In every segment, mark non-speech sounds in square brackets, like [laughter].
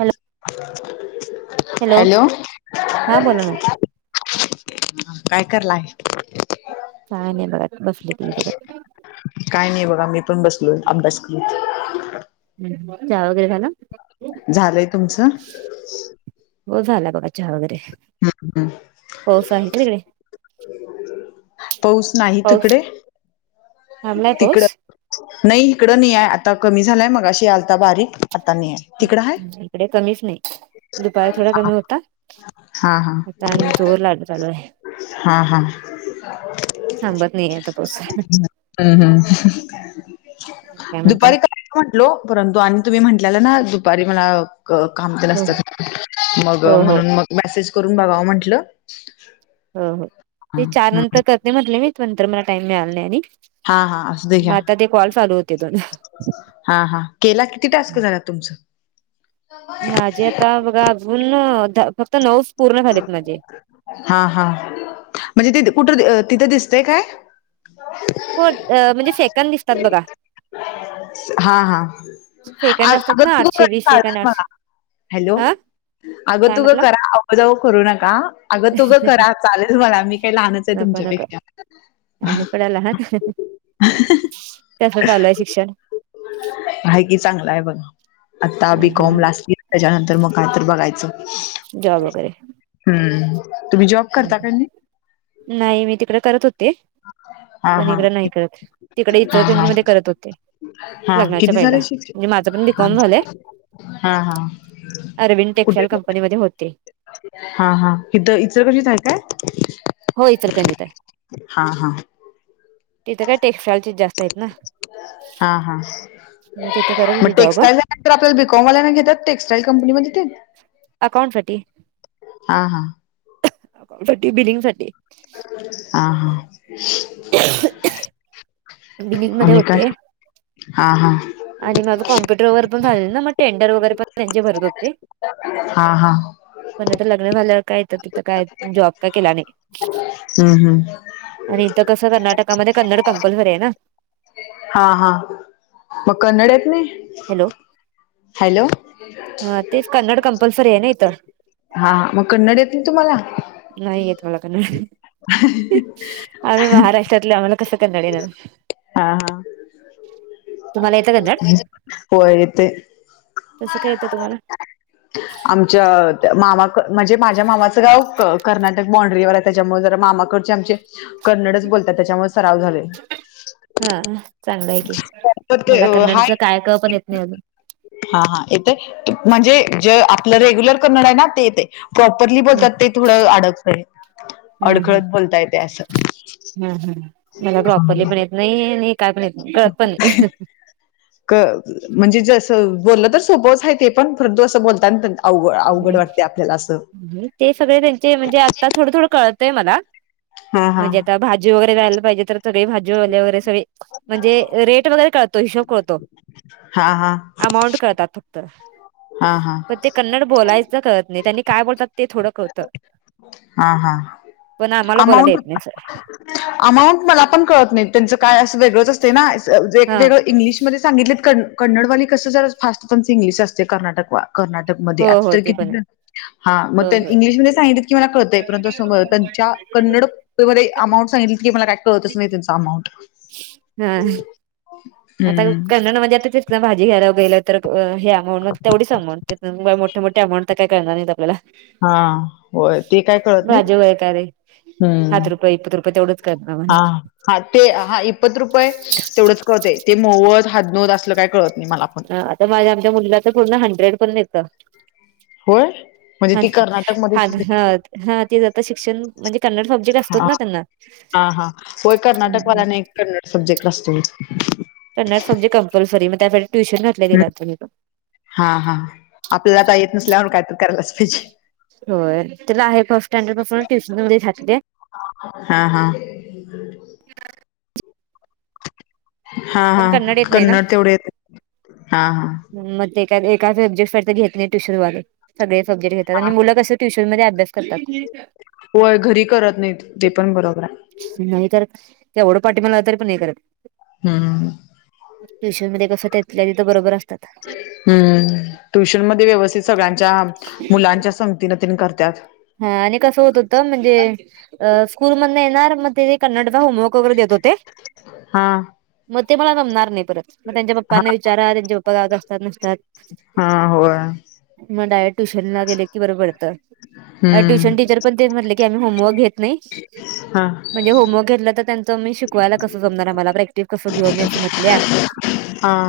Hello hello. हा बोला ना काय करलाय? काय नाही बघा बसले टी व्ही बघत. काय नाही बघा मी पण बसलोय अभ्यास करत. हम्म, चहा वगैरे झालं? झालंय तुमचं? हो झाला बगा, चहा वगैरे. हू हू. पाऊस आहे का तिकडे? पाऊस नाही पाऊस तिकडे? थांबलाय पाऊस तिकडं, नई हिकडं नई ए. आता कमी झालाय, मगाशी आलता बारीक, आता नाई ए. इकडे कमीच नई. दुपारी थोडा कमी होता. हा हा फॅन जोहलाड चालू ए. हा हा. थांबत नाही आता पाऊस हम्म, हू. काय म्हणता दुपारी करतो म्हटलो. परंतु, आणि तुम्ही म्हटल्याला ना दुपारी मला काम तेन न हो असतं, मग, हो हो म्हणून मग मेसेज करून बघावं म्हंटलं हो हो. हा ते चार हम्म नंतर करते म्हटले मी, नंतर मला टाइम मिळाला नाई आणि हा हा असू दे मग घ्या आता ते कॉल चालू होते दोन हा हा, केला? किती टास्क झाला तुमचं? माझे आता बघा, पूर्ण, अजून फक्त नऊच पूर्ण झालेत माझे. हा हा, म्हणजे ते कुठं, तिथं दिसतंय काय? हो, म्हणजे सेकंद दिसतात बघा. [inaudible] हा हा, सेकंद असतात अग ना तु आठशे कधी वीस [unintelligible] सेकंद मला, हॅलो. हा अगं काय तु गं म्हटला करा, अवं जाऊ करू नका. अगं तु गं करा चालेल मला. मी काय लहानच ए तुमच्यापेक्षा. [inaudible] आहेत म्हणा लहान. कसं ए शिक्षण? हाय की चांगला ए बघा. आता ह बीकॉम ह लास्ट इयर, त्याच्यानंतर मग काय तरी बघायचं. जॉब वगैरे हम्म, तुम्ही जॉब करता का नाही नाई, मी तिकडं करत होते. हा पण हा इकडं नाही करत. तिकडे हा हा इचलकरंजी मध्ये करत होते. हा लग्नाच्या किती पहिला झालं शिक्षण? म्हणजे माझं पण बीकॉम झालंय आमचं हा हा. अरविंद कुठे टेक्स्टाइल कंपनीमध्ये होते. हा हा, हितं इचलकरंजीत हाय काय? हो इचलकरंजित ए. हा हा तिथे काय टेक्स्टाइलचे जास्त हेत ना, हा हा मग तिथे करत होते जॉब. नाई पण आपल्या बीकॉमवाल्यांना घेतात टेक्स्टाइल कंपनीमध्ये ते? अकाउंट साठी. हा हा अकाउंट साठी, बिलिंग साठी. हा हा, बिलिंग मध्ये आणि काय? होते हा हा. आणि माझं कॉम्प्युटर वगैर पण झालेलं ना, मग टेंडर वगैरे पण त्यांचे भरत होते हा हा. पण आता लग्न झाल्यावर काय, हिथं तिथं काय, जॉब काय केला नाई. हू हू. आणि हितं कसं, कर्नाटकामध्ये कन्नड कंपल्सरी ए ना हा हा, मग कन्नड येत नई? हॅलो हॅलो ह तेच, कन्नड कम्पलसरी आहे ना इथ. हा, मग कन्नड येत नही तुम्हाला? नाही येत मला कन्नड. आम्ही महाराष्ट्र महाराष्ट्रातले आहोत. आम्हाला कस कन्नड येणार. हा हा तुम्हाला येत कन्नड. होय येते कस काय येत तुम्हाला? आमच्या त्या मामा क म्हणजे माझ्या मामाच गाव क कर्नाटक बांड्रीवर आहे. त्याच्यामुळे जरा मामाकडचे आमचे कन्नडच बोलतात. त्याच्यामुळे सराव झालाय. हा चांगल आहे की. ते मला हाय कन्नडच काय क पण येत नाही अजून. हा हा येते. म्हणजे जे आपल रेग्युलर कन्नड आहे ना ते येते. प्रॉपरली हम् बोलतात ते, थोड अडकतय हम् अडखळत बोलता येत ते अस. हम् मला प्रॉपरली पण येत नाही. आणि काय पण येत नाही. कळत पण नाही. म्हणजे जस, बोलण तर सोपच आहे ते पण. परंतु अस बोलता ते सगळे त्यांचे म्हणजे आता आता थोड थोड कळतय मला. हा हा म्हणजे आता भा भाजी वगैरे जायला पाहिजे तर सगळी भाजी वाले वगैरे सगळे म्हणजे रेट वगैरे कळतो. हिशोब कळतो. हा हा अमाऊंट कळतात. हा हा पण ते कन्नड बोलायच कळत नाही. त्यांनी काय बोलतात ते थोड कळत. हा हा पण आम्हाला बोलायला अमाऊंट येत नाही अस. अमाऊंट मला पण कळत नाही. त्यांच काय अस वेगळच असते ना. एक हा वेगळ इंग्लिशमध्ये सांगितलेत, क कन्नडवाली कस जरा फास्ट त्यांच इंग्लिश असते. कर्नाटक वा कर्नाटकमध्ये हो आता हो तर ते पण किती हा मग होय त्या, होय. इंग्लिशमध्ये सांगितल की मला कळतय. परंतु त्यांच्या कन्नड कन्नड भाषेमध्ये अमाऊंट सांगितल की मला काय कळतच नाही त्यांच अमाऊंट. हा आता हम्म. कन्नडमध्ये आता तिथन भाजी घ्यायला गेल तर हे अमाऊंट तेवढीच समजते. मोठ्या मोठ्या अमाऊंट तर काय कळणार नाहीत आपल्याला. हा होय ते काय कळत नाहीत. भाजी वैतारे हम्म. हात रुपये इत रुपये तेवढ हा हा ते हा इपत रुपये, तेवढच कळतय. ते मोवत हदनोत असल काय कळत नाही मला. पण. ह, आता माझ्या आमच्या मुलीला तर पूर्ण हंड्रेड पर्यंत येत. होय म्हणजे हा ती हा कर्नाटकमध्येच हा तीच आता शिक्षण म्हणजे कन्नड असतोच हा ना त्यांना हा हा होय कर्नाटकवाल्यांना एक कन्नड सब्जेक्ट असतो होय. Kannada subject compulsory. म त्यासाठी ट्युशन घातले तिला तुम्ही हा हा आपल्याला आता येत नसल्यावर काय तर करायलाच पाहिजे. होय, तीला आहे फर्स्ट स्टँडर पासुनच ट्युशन मध्येे घातलीये. हा हा [inaudible] हा हा पण येत नाही ना कन्नड तेवढे येत. हा हा मग तेका एका सब्जेक्ट साठी तर घेत नाही ट्यूशन वाल. सगळे सब्जेक्ट घेतात. आणि मुल कस ट्यूश नमध्ये अभ्यास करतात होय घरी करत नाही. ते पण बरोबर आहे. नाही करत. एवढ पाठीमागे लागल तरी पण नाही करत. हम्म ट्युशन मध्ये कस, त्यातल्या तिथ बरोबर असतात. हम्म, ट्युशनमध्ये व्यवस्थित सगळ्यांच्या मुलांच्या संगतीन तेन करतात. हा आणि कसं होत होत म्हणजे स्कूल मधन येणार मग ते कन्नडचा होमवर्क वगैरे देत होते. हां. म ते मला जमणार नाय परत म त्यांच्या हा पप्पाना विचारा त्यांचे पप्पा गावा असतात नसत्यात, हा होय म डायरेक्ट ट्युशनला गेल की बरं पडत. हम्म ट्युशन टीचर पण ते म्हटले की आम्ही होमवर्क घेत नाय. हा. म्हणजे होमवर्क घेतलं तर त्यांचं मी शिकवायला कसं जमणार मला प्रॅक्टिस कस घेऊ मी असं म्हटल्या. हा.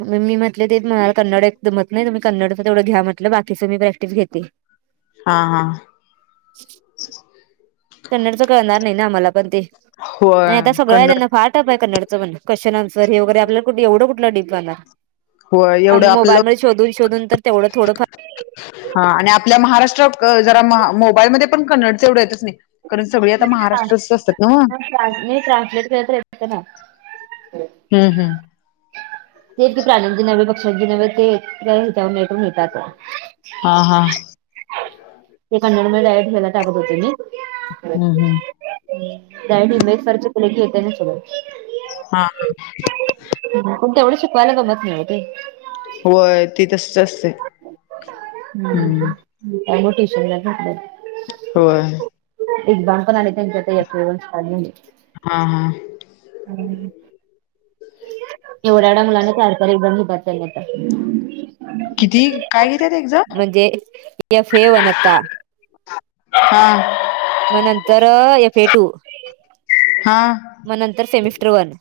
म- मी म्हटले ते मला कन्नड एकतर जमत नाय तुम्ही कन्नडचं तेवढं घ्या म्हटलं बाकीचं मी प्रॅक्टिस घेते. हा हा. [inaudible] कन्नडच कळणार नाय ना आम्हाला पण ते, होय आणि आता सगळं कन्नड त्यांना फार टप आय कन्नड. क्वेश्चन ऍन्सर हे वगैरे आपल्या कुठ एवढ कुठला डीप जाणारा. होय एवढं अंग आपल्याला मोबाईल मध्ये शोधून शोधून तर तेवढं थोडं फार हा आणि आपल्या महाराष्ट्रत जरा मोबाईलमध्ये पण कन्नडचं एवढं येतंच नाय. कारण सगळी आता महाराष्ट्राचीच असत्यात न्हव. मी ट्रान्सलेट करत राहीन त्यांना. हम्म हम्. ते प्राण्यांचे नव्हे पक्ष्यांचे नव्हे ते ह्याच्याव नेट मिळतात. हा हा. ते कन्नड मध्ये डायरेक्ट हे ला टाकत होते मी. हम्म हम्म त्या [unintelligible] सर्च केलं की येतय म सगळ. हा. पण तेवढं शिकवाला गंमत नाय ओ ते. व्हय ती तसच असतंय. हम्म, त्यामुळं ट्युशनला घातल्या. होय. एक्झाम पण आलेत यांच्या [unintelligible] स्टार्ट झाल्यात. हा हा. [inaudible] एवढ्या एवढ्या मुलांना [unintelligible] येत. किती काय घेतात एक्झाम म्हणजे एफ ए वनता हा. म नंतर एफ ए टू, हा म नंतर सेमिस्टर वन.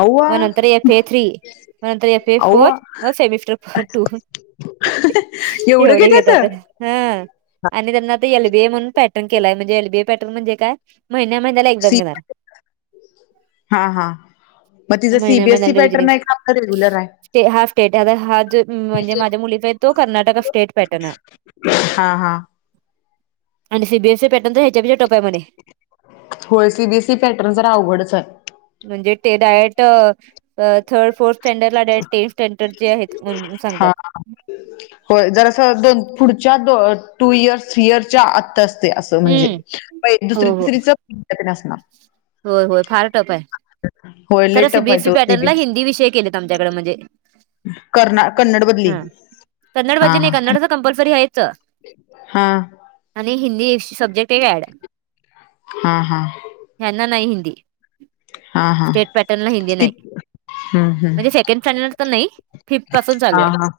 अव्वा म नंतर एफ ए थ्री, म नंतर एफ ए फोर, अव्वा म सेमीस्टर फोर टू. एवढं घेत्यात? हम्म, आणि त्यांना आता एल बी ए म्हणून पॅटर्न केलाय म्हणजे एल बी ए पॅटर्न म्हणजे का महिन्या महिन्याला एक्झाम सी घेणार. हा हा मग तिजा सी महिन्या बी एस सी महिन्याला रिजनिंग पॅटर्न आय का आपला रेग्युलर आय? हा स्टेट हा जो म्हणजे माझ्या मुलीचा आय तो कर्नाटक स्टेट पॅटर्न. हा हा. आणि C B S C pattern तर हेच्या पेक्षा टफ आहे म्हणे. होय C B S C pattern जरा अवघडच आय. म्हणजे ते डायरेक्ट थर्ड फोर्थ स्टॅंडर्ड ला डायरेट टेन्थ स्टँडर्ड जे आहेत हा [unintelligible] होय. जरा अस दोन पुढच्या दो टू इयर् थ्री इयरच्या आतच. ते अस म्हणजे. हम्म प हो दुसरी हो तिसरीच [unintelligible] होय. होय. फार टफ ए. [inaudible] खर सि टफ बी आहे एस ई तो पॅटर्नला सीबीएस हिंदी विषय केलेत आमच्याकडे. म्हणजे- कर्ना कन्नड मधली हं. कन्नड हा मधले नाही. हा कन्नडच कंपल्सरी आहेच. हा. आणि हिंदी [unintelligible] सबजेक्ट एक ऍड. हां. हां. ह्यांना नाही हिंदी. हा हा स्टेट पॅटर्नला हिंदी नाही. कित हम्म हम्म म्हणजे सेकंड स्टँडर्ड तर नाही. फिफ्थ पासून चालू हा आहे. हा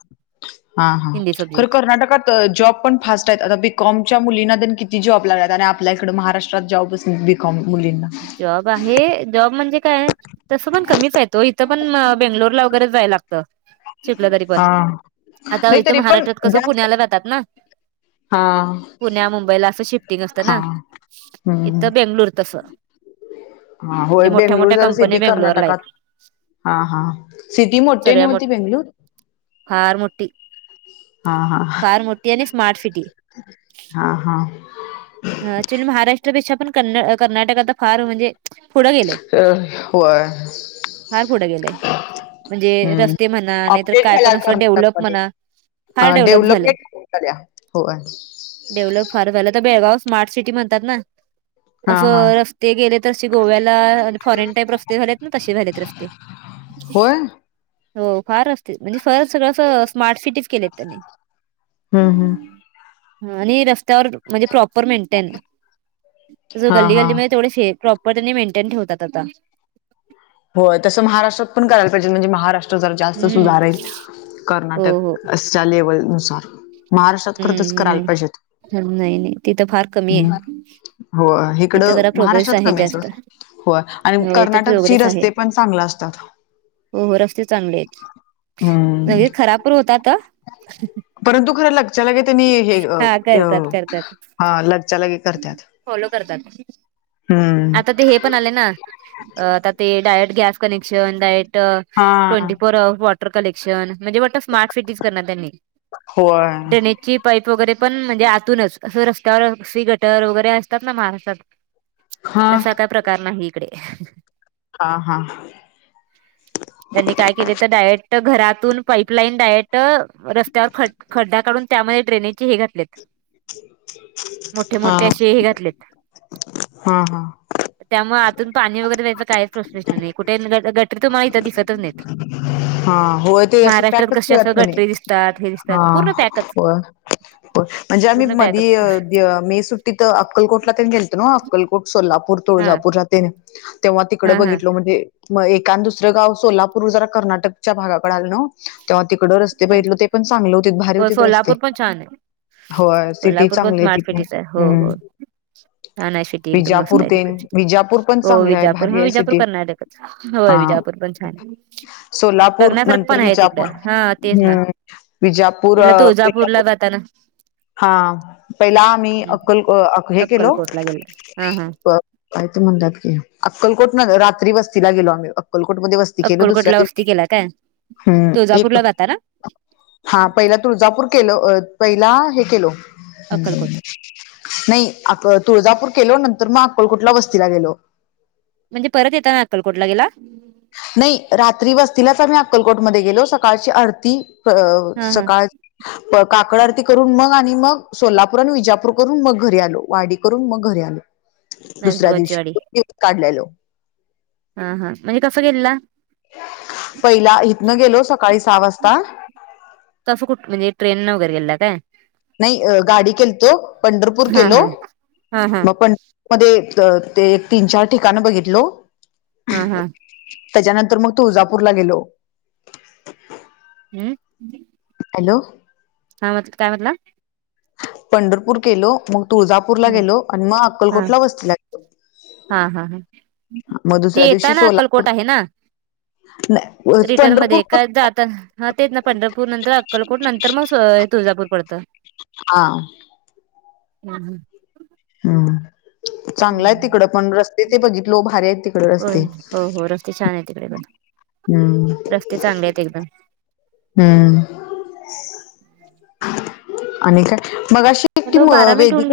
हां. हां. हिंदी सब्जेक्ट खर कर्नाटकात- जॉब पण फास्ट आहेत. आता बी कॉमच्या मुलींना तेन किती जॉब लागलेत आणि आपल्या इकडे महाराष्ट्रात जॉबच - क मुूलींना. बाहेर जॉब म्हणजे काय? तसं पण कमीच हायेतं हो. इथं पण बेंगलोरला वगैरे जायला लागतं. शिकलं तरी पण. हां. आता नाही इथं तरी पण महाराष्ट्रात कसं जास्त पुण्याला जातात ना? हां पुण्या मुंबईला असं शिफ्टिंग असतं ना? हां. हम्म. इथं बेंगलुर तस. होय. बेंगलुर जरा सिधी कंपन्या बेंगलोरला कर्नाटकात. आहेत हा. हा. सिटी मोठे सगळ्या ना मो हो ती बेंगलूर. फार मोट्ठी. ह फार मोठ्ठी आणि स्मार्ट सिटी. हा हा. ऍक्चुली महाराष्ट्रापेक्षा पण क कर्नाटक आता फार म्हणजे- पुढं गेलय. अ, होय फार पुढं गेलय. म्हणजे हम्म. रस्ते म्हणा नाहीतर अपडेट काय पण असं डेव्हलप म्हणा. अ फार डेव्हलप झालंय डेव्हलपमेंट [unintelligible] हो डेव्हलप फार झालं. तर बेळगाव स्मार्ट सिटी म्हणतात ना? हां हां. असं रस्ते गेले तर अशी गोव्याला फॉरेन टाईप रस्ते झालेत ना? तसे झालेत रस्ते. होय? हो. फार असते. म्हणजे खर सगळं अस स्मार्ट सिटी- येत त्यांनी. हम्म हम्म. आणि रस्त्यावर त्यांनी म्हणजे प्रॉप - प्रॉपर मेंटेन. ज हां गल्ली हां. गल्लीमध्ये ते प्रॉपर त्यांनी मेंटेन ठेवतात आता. होय. तस महाराष्ट्रात पण करायला पाहिजे म्हणजे महाराष्ट्र- जरा जास्त हम्म सुधारेल. हो हो कर्नाटकच्या लेवल नुसार. महाराष्ट्रात खरं तसं करायला पायजे होत. हं. नाही नाही तिथ फार कमी आहे. हो. इथं इकडं जरा प्रोग्रेस महाराष्ट्रात कमी आहे सोड. जास्त होय आणि हो इथे कर्नाटकची प्रोग्रेस रस्ते- आहे. -स्ते पण चांगलं असतात. हो. हो. रस्ते चांगलेहेत. हम्म तरी खराब पण होताात. परंतु खरं लगच्यालगे त्यांनी हे- हा अ. करतात करतात हा- लगच्यालगे करतात. फॉलो करतात. हम्म. आता ते हे पण आले ना, अ आता ते डायरेक्ट गॅस कनेक्शन डायरेक्ट, हा ट्वेंटी पर वॉटर कलेक्शन म्हणजे वाट स्मार्ट सिटीज करणार त्यांनी, होय ड्रेनेजची पाईप वगैरे पण म्हणजे आतूनच असं रस्त्यावर सी गटर वगैरे असतात ना महाराष्ट्रात. हा तसा काय प्रकार नाही इकडे. हा हा. त्यांनी काय केलय त डायरेक्ट घरातून पाईपलाईन डायरेक्ट रस्त्यावर फट खड्डा काढून त्यामध्ये ड्रेनेजचे हे घातल्यात. हा, मोठे असे हे घातलेत हा हा. त्यामुळे आतून पाणी वगैरे जायचा काहीच प्रश्न नाही कुठे गटरी तुम्हाला इथं दिसतच नाहीत. हा होय ते असं महाराष्ट्रात पॅकच कसे असं केल्यात, गटरी दिसतात हे दिसतात हा, पूर्ण पॅकच होय. प, म्हणजे आम्ही पूर्ण पॅकच मधीय य मे सुट्टीत अक्कलकोटला तेन गेलतो नव अक्कलकोट सोलापूर, हा तुळजापूरला तेन. तेव्हा तिकडे हा हा बघितल म्हणजे, म एक एकान दुसरं गाव सोलापूर जरा कर्नाटकच्या भागाकड आलं नव, तेव्हा तिकड रस ते नाही बघितलो ते पण चांगल होती भारी हो होतीत रस्ते. सोलापूर पण छान आहे व्हय सिटी सोलापूर पण चांगली आहे स्मार्ट तिथून, सिटीच आहे हो हम्म, हो छान आहे सिटी एकदम विजापुर मस्त आहे तेन तिकडची विजापूर पण हो चांगलं आहे विजापूर भारी हो आहे विजापूर सिटी. कर्नाटकच होय हा विजापूर पण छान, सोलापूर बघण्यासारखं नंतर पण आहे तिथ विजापूर हा. तेच हम्म, ना विजापूर इला विजापूर. तुळजापूरला जाताना हा, पहिला आम्ही हम्म अक्कल हे केलो. अक्कलकोटला गेला हा हा प, काय ते म्हणतात की अक्कलकोट न रात्री वस्तीला गेलो आम्ही अक्कलकोटमध्ये वस ती केलो अक्कलकोटला दुसऱ्या वस्ती दिव, केला काय हम्म एक, तुळजापूरला जाताना हा पहिला तुळजापूर केलो अ, पहिला हे केलो, अक्कलकोट हम्म. नाही आप तुळजापूर केेलो नंतर म अक्कोलकोटला वस्तीला गेलो. म्हणजे परत येताना अक्कलकोटला गेला? नाही रात्री वस्तीलाच आम्ही अक्कलकोटमध्ये गेलो. सकाळची आरती, प हा हा सकाळ [inaudible] प काकड आरती करून मग आणि मग सोलापूर आणि विजापूर करून मग घरी आलो वाडी करून मग घरी आलो. दुसऱ्या नरसोबाची दिवशी, वाडी [unintelligible] काढलेलो. हा हा म्हणजे कसं गेलेला? पहिला इथनं गेलो सकाळी सहा वाजता. तसं कुठ म्हणजे ट्रेन वैगेरे गेलेला काय? नाही गाडी केलतो, पंढरपूर हा केलो, हा हा हा म पं मध्ये त ते एक तीन चार ठिकाण बघितलो.. हा हा. त्याज्यानंतर म तुळजापूर ला गेलो. हम्म. हॅलो. हां म, काय म्हटला? पंढरपूर केलो मग तुळजापूरला हम्म गेलो आणि म हा अक्कलकोटला वस्तीला हा हा हा, मग जे दुसऱ्या येता दिवशी ना सोलापूर अक्कलकोट आहे ना? नाही रिटर्न मध्ये पंढरपूर का जाता हा तेच ना पंढरपूर नंतर अक्कलकोट नंतर म सोय तुळजापूर पडत. हा. हा हा. हम चांगला आहे तिकडं पण रस्ते ते बघितलं भारी आहेत तिकड रस्ते. हो हो रस्ते छान आहे तिकडे पण हम्म रस्ते चांगले आहेत एकदम. हम् आणि मगाशी हॅलो बारा मिनिट होऊन वेदिका